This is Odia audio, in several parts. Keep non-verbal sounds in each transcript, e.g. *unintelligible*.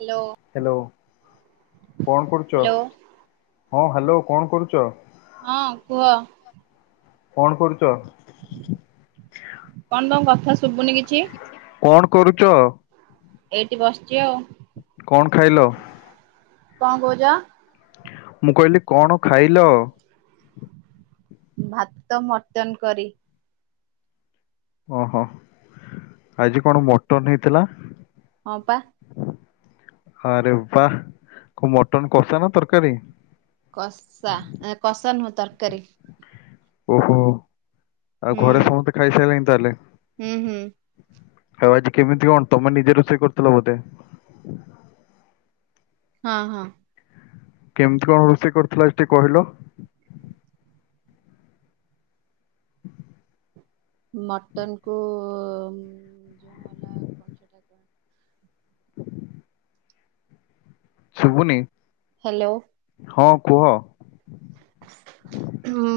ହ୍ୟାଲୋ। ହ୍ୟାଲୋ କଣ କରୁଚ ହ୍ୟାଲୋ ହଁ ହାଲୋ କଣ କରୁଚ? ହଁ କୁହ। କଣ କରୁଚ? କଣ ତମ କଥା ଶୁବୁନି କିଛି। କଣ କରୁଚ? ଏଇଟି ବସିଚି ଆଉ। କଣ ଖାଇଲ? କଣ କଉଚ? ମୁଁ କହିଲି କଣ ଖାଇଲ? ଭାତ ମଟନ୍ କରି। ଓହୋ ଆଜି କଣ ମଟନ୍ ହେଇଥିଲା। ହଁ ପା। ଆରେ ବା କୋ ମଟନ୍ କଷା ନାଁ ତରକାରୀ? କଷା ଏକଷା ନୁହଁ ତରକାରୀ। ଓହୋ ଆଉ ହୁଁ ଘରେ ସମସ୍ତେ ଖାଇସାରି ଲେଣି ତାହେଲେ? ହୁଁ ହୁଁ। ଆଉ ଆଜି କେମିତି କଣ ତମେ ନିଜ ରୋଷେଇ କରୁଥିଲ ବୋଧେ? ହଁ ହଁ। କେମିତି କଣ ରୋଷେଇ କରୁଥିଲ ଅଜିଟିକେ କହିଲ। ହ। *unintelligible* ମଟନ କୁ ଯଉ ହେଲା କଣ ସେ ଟା କୁହଁନ୍ତି ଶୁବୁନି? ହାଲୋ। ହଁ କୁହ? ହୁଁ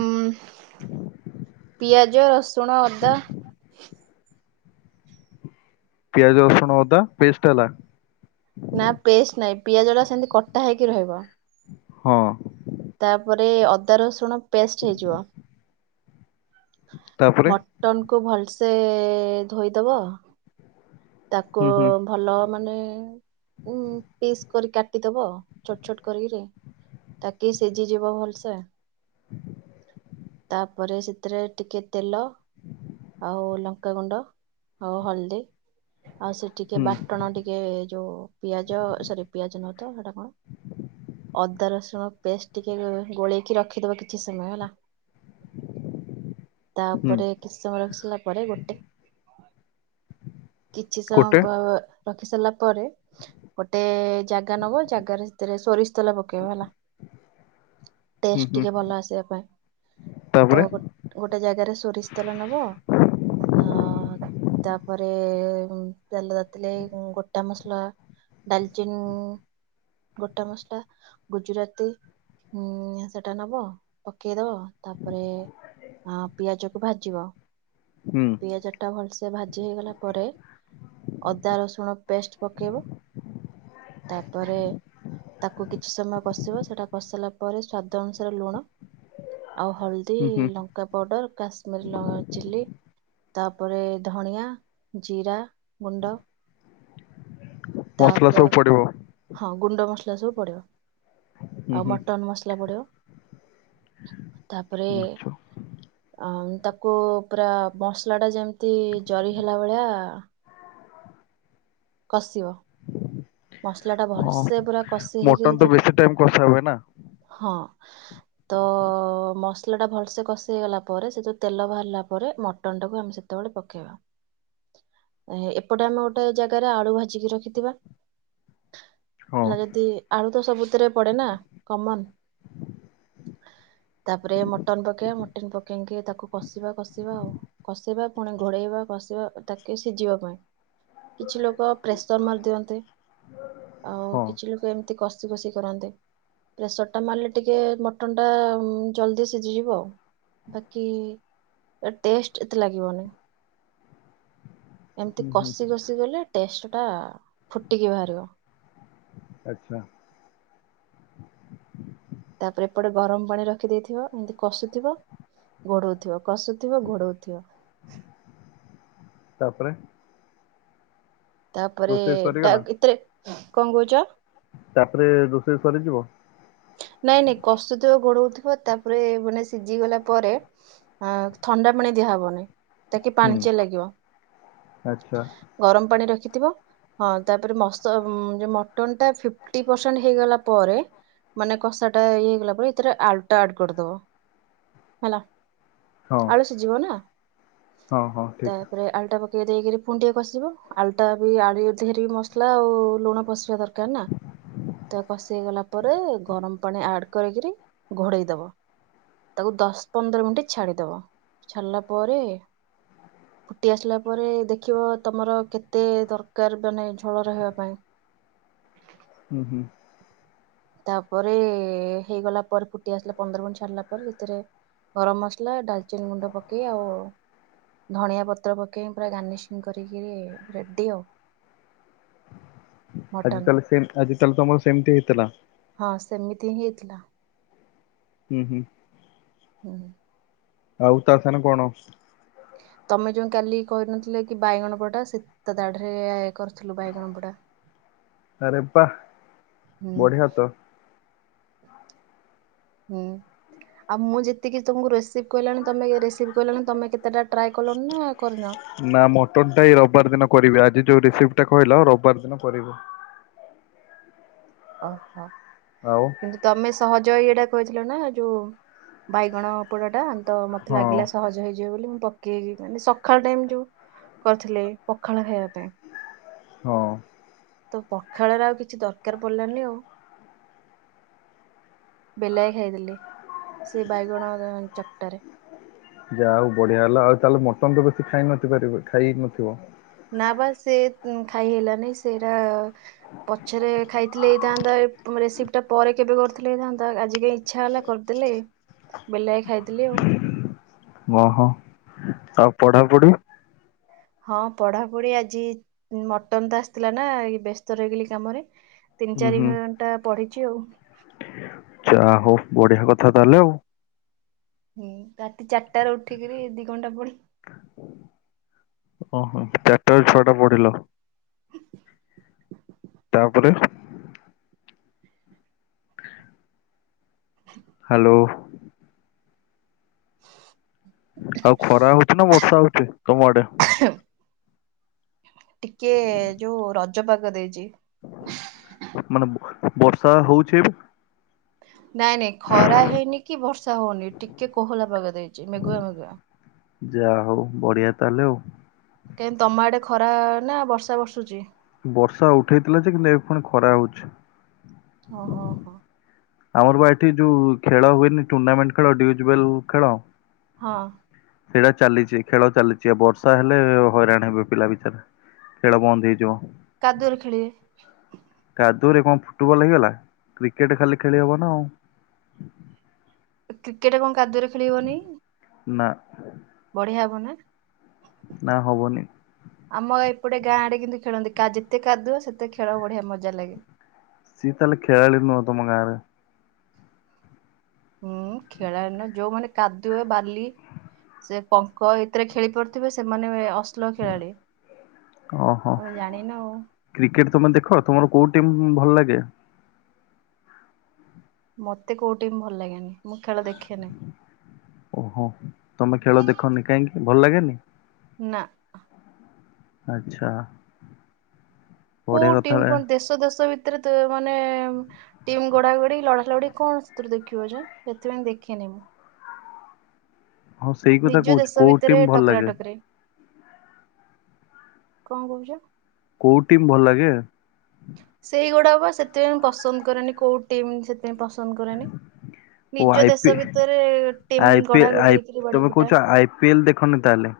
ପିଆଜ ରସୁଣ ଅଦା ପିଆଜ ରସୁଣ ଅଦା ପେଷ୍ଟଟେ ହେଲା? ନା ପେଷ୍ଟ ନହିଁ ପିଆଜ ଟା ସେମିତି କଟା ହେଇକି ରହିବ। ହଁ। ତାପରେ ଅଦା ରସୁଣ ପେଷ୍ଟ ହେଇଯିବ ମ। ତାପରେ ମଟନକୁ ଭଲସେ ଧୋଇଦେବ। ତାକୁ ହୁଁ ହୁଁ ଭଲ ମାନେ ଉ ପିସ୍ କରି କାଟିଦବ ଛୋଟ ଛୋଟ କରିକି। ତାକି ସିଝି ଯିବ ଭଲସେ। ହ। ତାପରେ ସେଥିରେ ଟିକେ ତେଲ ଆଉ ଲଙ୍କାଗୁଣ୍ଡ ଆଉ ହଳଦୀ ଆଉ ସେ ଟିକେ ହୁଁ ବାଟଣ ଟିକେ ଯୋଉ ପିଆଜ ସରି ପିଆଜ ନୁହ ତ ସେଟା କଣ। ଅଦା ରସୁଣ ପେଷ୍ଟ ଟିକେ ଗୋଳେଇକି ରଖିଦବ କିଛି ସମୟ ହେଲା। ହୁଁ ତାପରେ କି ସମମୟ ରଖିସାରିଲା ପରେ ଗୋଟେ କିଛି ଗୋଟେ ସମୟ ରଖି ସାରିଲା ପରେ ଗୋଟେ ଜାଗା ନବ ଜାଗାରେ ସେଥିରେ ସୋରିଷ ତେଲ ପକେଇବ ହେଲା। *unintelligible* ଟେଷ୍ଟ ଟିକେ ଭଲ ଆସିବା ପାଇଁ ତ ତାପରେ ଗୋ ଗୋଟେ ଜାଗାରେ ସୋରିଷ ତେଲ ନବ ଅ ତାପରେ ଏ ତେଲ ତାତିଲେ ଗୋଟା ମସଲା ଡାଲଚିନି ଗୋଟା ମସଲା ଗୁଜୁରାତି ହୁଁ ସେଟା ନବ ପକେଇଦବ ତାପରେ ହଁ ପିଆଜ କୁ ଭାଜିବ ହୁଁ ପିଆଜ ଟା ଭଲସେ ଭାଜି ହେଇଗଲା ପରେ ଅଦା ରସୁଣ ପେଷ୍ଟ ପକେଇବ ତାପରେ ତାକୁ କିଛି ସମୟ କଷିବ ସେଟା କଷିଲା ପରେ ସ୍ଵାଦ ଅନୁସାରେ ଲୁଣ ଆଉ ହଳଦୀ ଦୀ ହୁଁ ହୁଁ ଲଙ୍କା ପାଉଡ଼ର କାଶ୍ମୀମିରୀ ଲଙ୍କା ଚିଲ୍ଲି ତାପରେ ଧଣିଆ ଜିରା ଗୁଣ୍ଡ ମସଲା ତାପ ସବୁ ପଡିବ? ହଁ ଗୁଣ୍ଡ ମସଲା ସବୁ ପଡିବ ହୁଁ ଆଉ ହୁଁ ମଟନ ମସଲା ପଡିବ ତାପରେ ଆଛା ଆ ତାକୁ ପୁରା ମସଲା ଟା ଯେମିତି ଜରି ହେଲା ଭଳିଆ କସିବ ମସଲା ଟା ହଁ ଭଲସେ ପୁରା କଷି ହେଇଯିବ ମଟନ ତ ବେଶୀ ଟାଇମ କଷା ହୁଏ ନା ଜେତବେଳେ ହଁ। ତ ମସଲା ଟା ଭଲସେ କଷେଇଗଲା ପରେ ସେ ଯୋଉ ତେଲ ବାହାରିଲା ପରେ ମଟନ ଟାକୁ ଆମେ ସେ ସତବେଳେ ପକେଇବା *inaudible* ଏ ହେ ଏପଟେ ଆମେ ଗୋଟେ ଜାଗାରେ ଆଳୁ ଭାଜିକି ରଖିଥିବା। ହଁ ହେଲା ଯଦି ଆଳୁ ତ ସବୁଥିରେ ପଡେ ନା କମନ୍। *inaudible* ତାପରେ ମଟନ୍ ପକେଇବା ମଟନ୍ ପକେଇକି ତାକୁ କଷିବା କଷିବା ଆଉ। କଷିବା ପୁଣି ଘୋଡେଇବା କଷିବା ତାକେ ସିଜିବା ପାଇଁ। କିଛି ଲୋକ ପ୍ରେସର୍ ମାରି ଦିଅନ୍ତି। *inaudible* ଆଉ କିଛି ଲୋକ ଏମତି କଷି କଷି କରନ୍ତି। ପ୍ରେସର ଟା ମାରିଲେ ଟିକେ ମଟନ୍ ଟା ଉଁ, ଜଲଦି ସିଜିଯିବ। ବାକି ଏ ଟେଷ୍ଟ ଏତେ ଲାଗିବନି। *inaudible* ଏମିତି ହୁଁ ହୁଁ କଷି କଷି ଗଲେ ଟେଷ୍ଟ ଟା ଫୁଟିକି ବାହାରିବ। ଆଚ୍ଛା। ତାପରେ ଏପଟେ ଗରମ ପାଣି ରଖିଦେଇଥିବ। ଏମିତି କଷୁଥିବ ଗୋଡଉଥିବ। କଷୁଥିବ ଘୋଡଉଥିବ। ତାପରେ। ତାପରେ ରୋଷେଇ ଡା ସରିଗଲା ଏତେରେ ହଁ କଣ କହୁଚ? ତାପରେ ରୋଷେଇ ସରିଯିବ? ନାଇଁ ନାଇଁ କଷୁଥିବ ଘୋଡଉଥିବ। ତାପରେ ମାନେ ସିଜିଗଲା ପରେ ଆ, ଥଣ୍ଡା ପାଣି ଦିଆହବନି ତାକି ହୁଁ ପାଣିଚିଆ ଲାଗିବ। ଆଚ୍ଛା ଗରମ ପାଣି ରଖିଥିବ। ହଁ ତାପରେ ମସ ଯୋଉ ମଟନ୍ ଟା ଫିଫ୍ଟି ପରସେଣ୍ଟ ହେଇଗଲା ପରେ। ମାନେ କଷା ଟା ଇଏ ହେଇଗଲା ପରେ ଏଥିରେ ଆଳଟା ଆଡ୍ କରିଦବ ହେଲା। ହଁ ଆଳୁ ସିଜିବ ନା ହଁ ହଁ ଠିକ ତାପରେ ଆଳୁଟା ପକେଇ ଦେଇକିରି ପୁଣି ଟିକେ କଷିବ। ଆଳୁଟା ବି ଆଳି ଧିଅରେ ବି ମସଲା ଆଉ ଲୁଣ ପଶିବା ଦରକାର ନା। ତ କଷି ହେଇଗଲା ପରେ ଗରମ ପାଣି ଆଡ୍ କରିକିରି ଘୋଡେଇ ଦବ। ତାକୁ ଦଶ ପନ୍ଦର ମିନିଟ୍ ଛାଡିଦବ। ଛାଡିଲା ପରେ ଫୁଟି ଆସିଲା ପରେ ଦେଖିବ ତୋମର କେତେ ଦରକାର ମାନେ ଝୋଳ ରହିବା ପାଇଁ? ହୁଁ, ହୁଁ। ତାପରେ ହେଇଗଲା ପରେ ଫୁଟି ଆସିଲା ପନ୍ଦର ମିନିଟ୍ ଛାଡିଲା ପରେ ସେଥିରେ ଗରମ ମସଲା ଡାଲଚିନି ଗୁଣ୍ଡ ପକେଇ ଆଉ ଧଣିଆ ପତ୍ର ପକେଇ ପୁରା ଗାର୍ନିସିଂ କରିକିରି ରେଡ଼ି ଆଉ। ଆଜି ମଟନ। ତାହେଲେ ସେମ, ଆଜି ତାହେଲେ ତୋମର ସେମିତି ହେଇଥିଲା? ହଁ ସେମିତି ହିଁ ହେଇଥିଲା। ହୁଁ, ହୁଁ। ହଁ, ହଁ। ଆଉ ତା ସାନ କଣ? ତୋମେ ଯୋଉ କାଲି କହିନଥିଲ କି ବାଇଗଣ ବଡା ସେ ତା ଦାଢରେ କରଥିଲୁ ବାଇଗଣ ବଡା। ଆରେ ବା ହୁଁ, ବଢିଆ ତ ହୁଁ, ଆଉ ମୁଁ ଯେତିକି ତୁମକୁ ରେସିଭ୍ କହିଲାଣି ତୋମେ ଏ ରେସିଭ୍ କହିଲଣି। ତୋମେ କେତେଟା ଟ୍ରାଏ କଲଣି ନା କରିନ? ନା ମଟନ୍ ଟା ଏଇ ରବବାର ଦିନ କରିବି ଆଜି ଯୋଉ ରେସିପ୍ ଟା କହିଲ ରବବାର ଦିନ କରିବୁ। ଓହୋ। ଆଉ। କିନ୍ତୁ ତୋମେ ସହଜ ଏଇଟା କହିଥିଲ ନା ଯୋଉ ବାଇଗଣ ପୋଡ଼ାଟାତ ମୋତେ ହଁ ଲାଗିଲା ସହଜ ହେଇଯିବ ବୋଲି ମୁଁ ପ କି ଯେ ମାନେ ସଖାଳ ଟାଇମ୍ ଯୋଉ କରିଥିଲେ ପଖାଳ ଖାଇବା ପାଇଁ। ହଁ। ତ ପଖାଳରେ ଆଉ କିଛି ଦରକାର ପଡିଲାନି ଆଉ। ବେଲାଏ ଖାଇିଦେଲି ସେ ବାଇଗଣ ଦ-ଚକଟାରେ। ଯାହା ହଉ ବଢ଼ିଆ ହେଲା ଆଉ ତାହେଲେ ମଟନ୍ ତ ବେଶୀ ଖାଇ *unintelligible* ଖାଇ ନଥିବ। ନା ବା ସେ ଖାଇ ହେଲାନି ସେଇରା ପଛରେ ଖାଇଥିଲେ ହେଇଥାନ୍ତା ରେସିପି ଟା ପରେ କେବେ କରିଥିଲେ ହେଇଥାନ୍ତା ଆଜି କାଇଁ ଇଚ୍ଛା ହେଲା। କରିଦେଲେ ବେଲାଏ ଖାଇଦେଲି ଆଉ। ଓ ହୋ ଆଉ ପଢ଼ାପଢ଼ି? ହଁ ପଢ଼ାପଢ଼ି ଆଜି ମଟନ୍ ତ ଆସିଥିଲା ନା ବ୍ୟସ୍ତ ରହିଗଲି କାମରେ। ତିନି ହୁଁ ଚାରି ହୁଁ ଘଣ୍ଟା ପଢ଼ିଛି ଆଉ। ଯାହା ହଉ ବଢ଼ିଆ କଥା ତାହେଲେ ଆଉ। ହୁଁ ରାତି ଚାରିଟା ରୁ ଉଠିକିରି ଦି ଘଣ୍ଟା ପଢି଼ ଓ ହୋ ଚାରିଟା ରୁ ଛଅଟା ପଢି଼ଲ। ତାପରେ? ହ୍ୟାଲୋ। ଆଉ ଖରା ହଉଛି ନା ବର୍ଷା ହଉଛି ତମ ଆଡ଼େ? ଟିକେ ଯୋଉ ରଜ ପାଗ ଦେଇଛି। ମାନେ ବର୍ଷା ହଉଛି ନାଇଁ ନାଇଁ ଖରା ହେଇନି କି ବର୍ଷା ହଉନି ଟିକେ କୋହଲା ପାଗ ଦେଇଛି ମେଘୁଆ ମେଘୁଆ। ଯାହା ହଉ ବଢ଼ିଆ ତାହେଲେ ଆଉ। କାହିଁ ତମ ଆଡ଼େ ଖରା ନା ବର୍ଷା ବର୍ଷୁଛି? ବର୍ଷା ଉଠେଇଥିଲା ଯେ କିନ୍ତୁ ଏବେ ପୁଣି ଖରା ହଉଛି। ଓ ହୋ ହୋ। ଆମର ବା ଏଠି ଯୋଉ ଖେଳ ହୁଏନି ଟୁର୍ଣ୍ଣାମେଣ୍ଟ୍ ଖେଳ *unintelligible* ଖେଳ। ହଁ। ଖେଳ ଚାଲିଛି ଖେଳ ଚାଲିଛି ବର୍ଷା ହେଲେ ହଇରାଣ ହେବେ ପିଲା ବିଚାରା। ଖେଳ ବନ୍ଦ ହେଇଯିବ। କାଦୁଅରେ ଖେଳିବେ। କାଦୁଅ ରେ କଣ ଫୁଟବଲ୍ ହେଇଗଲା କ୍ରିକେଟ ଖାଲି ଖେଳି ହବନା ଆଉ। କ୍ରିକେଟ୍ କଣ କାଦୁଅରେ ଖେଳିହବନି? ନାଁ। ବଢ଼ିଆ ହବ ନା। ନା ହବନି। ଆମ ଏପଟେ ଗାଁ ଆଡ଼େ କିନ୍ତୁ ଖେଳନ୍ତି କା ଯେତେ କାଦୁଅ ସେତେ ଖେଳ ବଢ଼ିଆ ମଜା ଲାଗେ। ସିଏ ତାହେଲେ ଖେଳାଳି ନୁହଁ ତମ ଗାଁରେ। ହୁଁ ଖେଳାଳି ନୁହଁ ଯୋଉମାନେ କାଦୁଏ ବାଲି ସେ ପଙ୍କ ଏଥିରେ ଖେଳି ପାରୁଥିବେ ସେମାନେ ଅସ ଭଲ ଖେଳାଳି ତମେ ଜାଣିନ ଆଉ। କ୍ରିକେଟ୍ ତମେ ଦେଖ ତୁମର କୋଉ ଟିମ୍ ଭଲ ଲାଗେ? ମତେ କୋଉ ଟିମ୍ ଭଲ ଲାଗେନି ମୁଁ ଖେଳ ଦେଖେ ନାହିଁ। ଓ ହୋ ତମେ ଖେଳ ଦେଖନି କାହିଁକି ଭଲ ଲାଗେନି? ନାଁ। ଆଚ୍ଛା। ବଢିଆ କୋଉ ଟିମ୍ କଥାରେ କଣ ଦେଶ ଦେଶ ଭିତରେ ତ ମାନେ ଟିମ୍ ଗୋଡା଼ ଗୋଡ଼ି ଲଢା଼ ଲଢି଼ କଣ ସେଥିରୁ ଦେଖିବ ଯେ ସେଥିପାଇଁ ଦେଖେନି ମୁଁ। ହଁ ସେଇ କଥା ନିଜ କହୁଛୁ ଦେଶ କୋଉ ଭିତରେ ଟିମ୍ ଭଲ ଟକରା ଲାଗେ ଟକରି କଣ କହୁଛ? କୋଉ ଟିମ୍ ଭଲ ଲାଗେ? ସେଗୁଡ଼ାକ ସେଥିପାଇଁ ମୁଁ ପସନ୍ଦ କରେନି କୋଉ ଟିମ୍ ସେଥିପାଇଁ ପସନ୍ଦ କରେନି। ଓ ନିଜ ଆଇ ପି ଦେଶ ଭିତରେ ଟିମ ଆଇ ପି ଗଢ଼ା ଗୋଢ଼ି ଆଇ ହେଇକରି ତମେ ବାଡି଼ଆ କହୁଛ ପିଟା ଆଇ ପି ଏଲ ଦେଖନି ତାହେଲେ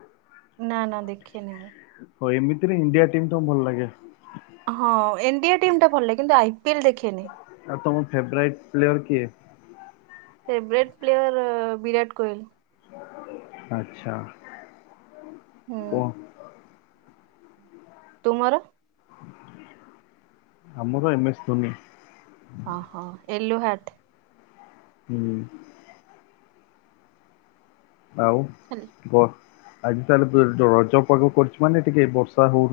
ନା ନା ଦେଖେନି ମୁଁ। ହଉ ଏମିତିରେ ଇଣ୍ଡିଆ ଟିମ୍ ତମକୁ ଭଲ ଲାଗେ। ହଁ ଇଣ୍ଡିଆ ଟିମ୍ ଟା ଭଲ କିନ୍ତୁ ଆଇ ପିଏଲ ଦେଖେନି। ଆଉ ତମ ଫେବ୍ରାଇଟ୍ ପ୍ଲେୟର୍ କିଏ? Favourite player Virat Kohli. ଆଚ୍ଛା। କୁହ *inaudible* ତୁମର ଆମର ଏମ୍ ସ୍ ଧୋନି। *inaudible* *inaudible* ଆଉ ଲି *unintelligible* ଆଜି ତା'ହେଲେ ରଜ ପର୍ବ ମାନେ ଟିକେ ବର୍ଷା ହଉ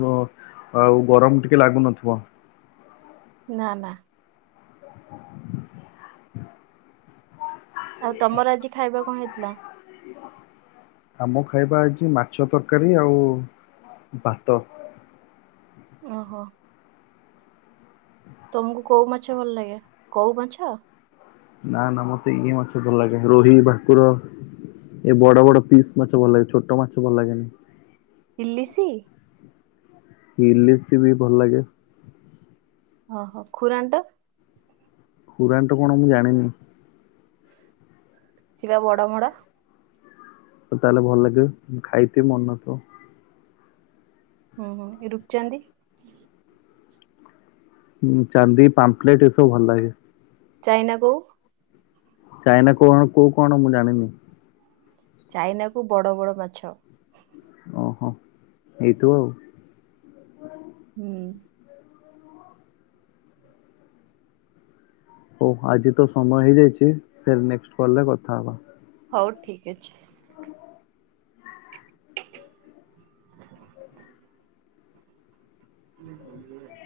ଆଉ ଗରମ୍ ଟିକେ ଲାଗୁ ନ--ବ। *inaudible* *unintelligible* ଆଉ ତମର ଆଜି ଖାଇବା କ'ଣ ହେଇଥ୍ଲା? ଆମ ଖାଇବା ଆଜି ମାଛ ତର୍କାରୀ ଆଉ ବାତ। *inaudible* ତମୁକୁ କଉ ମାଛ ଭଲ୍‌ ଲାଗେ କଉ ମାଛ? ନା ନା, ମତେ ଇଏ ମାଛ ଭଲ୍‌ ଲାଗେ ରୋହି, ଭାକୁର। ଏ ବଡ଼ ବଡ଼ ପିସ୍ ମାଛ ଭଲ୍‌ ଲାଗେ, ଛୋଟ ମାଛ ଭଲ ଲାଗେନି। ଇଲିସି ଇଲିସି ବି ଭଲ୍ ଲାଗେ। *inaudible* ଖୁରା କ'ଣ, ମୁଁ ଜାଣିନି। *inaudible* ତା'ହେଲେ ଭଲ୍‌ ଲାଗେ, ମୁଁ ଖାଇ ବି ମନ୍‌ ନଥିବ। ଓହଃ, ଏ ରୂପ୍ଚାନ୍ଦି ହୁଁ ଚାନ୍ଦି, ପାମ୍ପ୍ଲେଟ୍ ଏସବୁ ଭଲ୍ ଲାଗେ। ଚାଇନା କଉ ଚାଇନା, କଉ କ'ଣ ମୁଁ ଜାଣିନି। ଚାଇନା ବଡ଼ ବଡ଼ ମାଛ। *inaudible* ହୁଁ ଆଜି ତ ସମୟ ହେଇଯାଇଚି, ଫିର୍ ନେକ୍ସଟ୍ କଲ୍ ରେ କଥା ହବା। ହଉ ଠିକ୍ ଅଛି। *inaudible* *inaudible*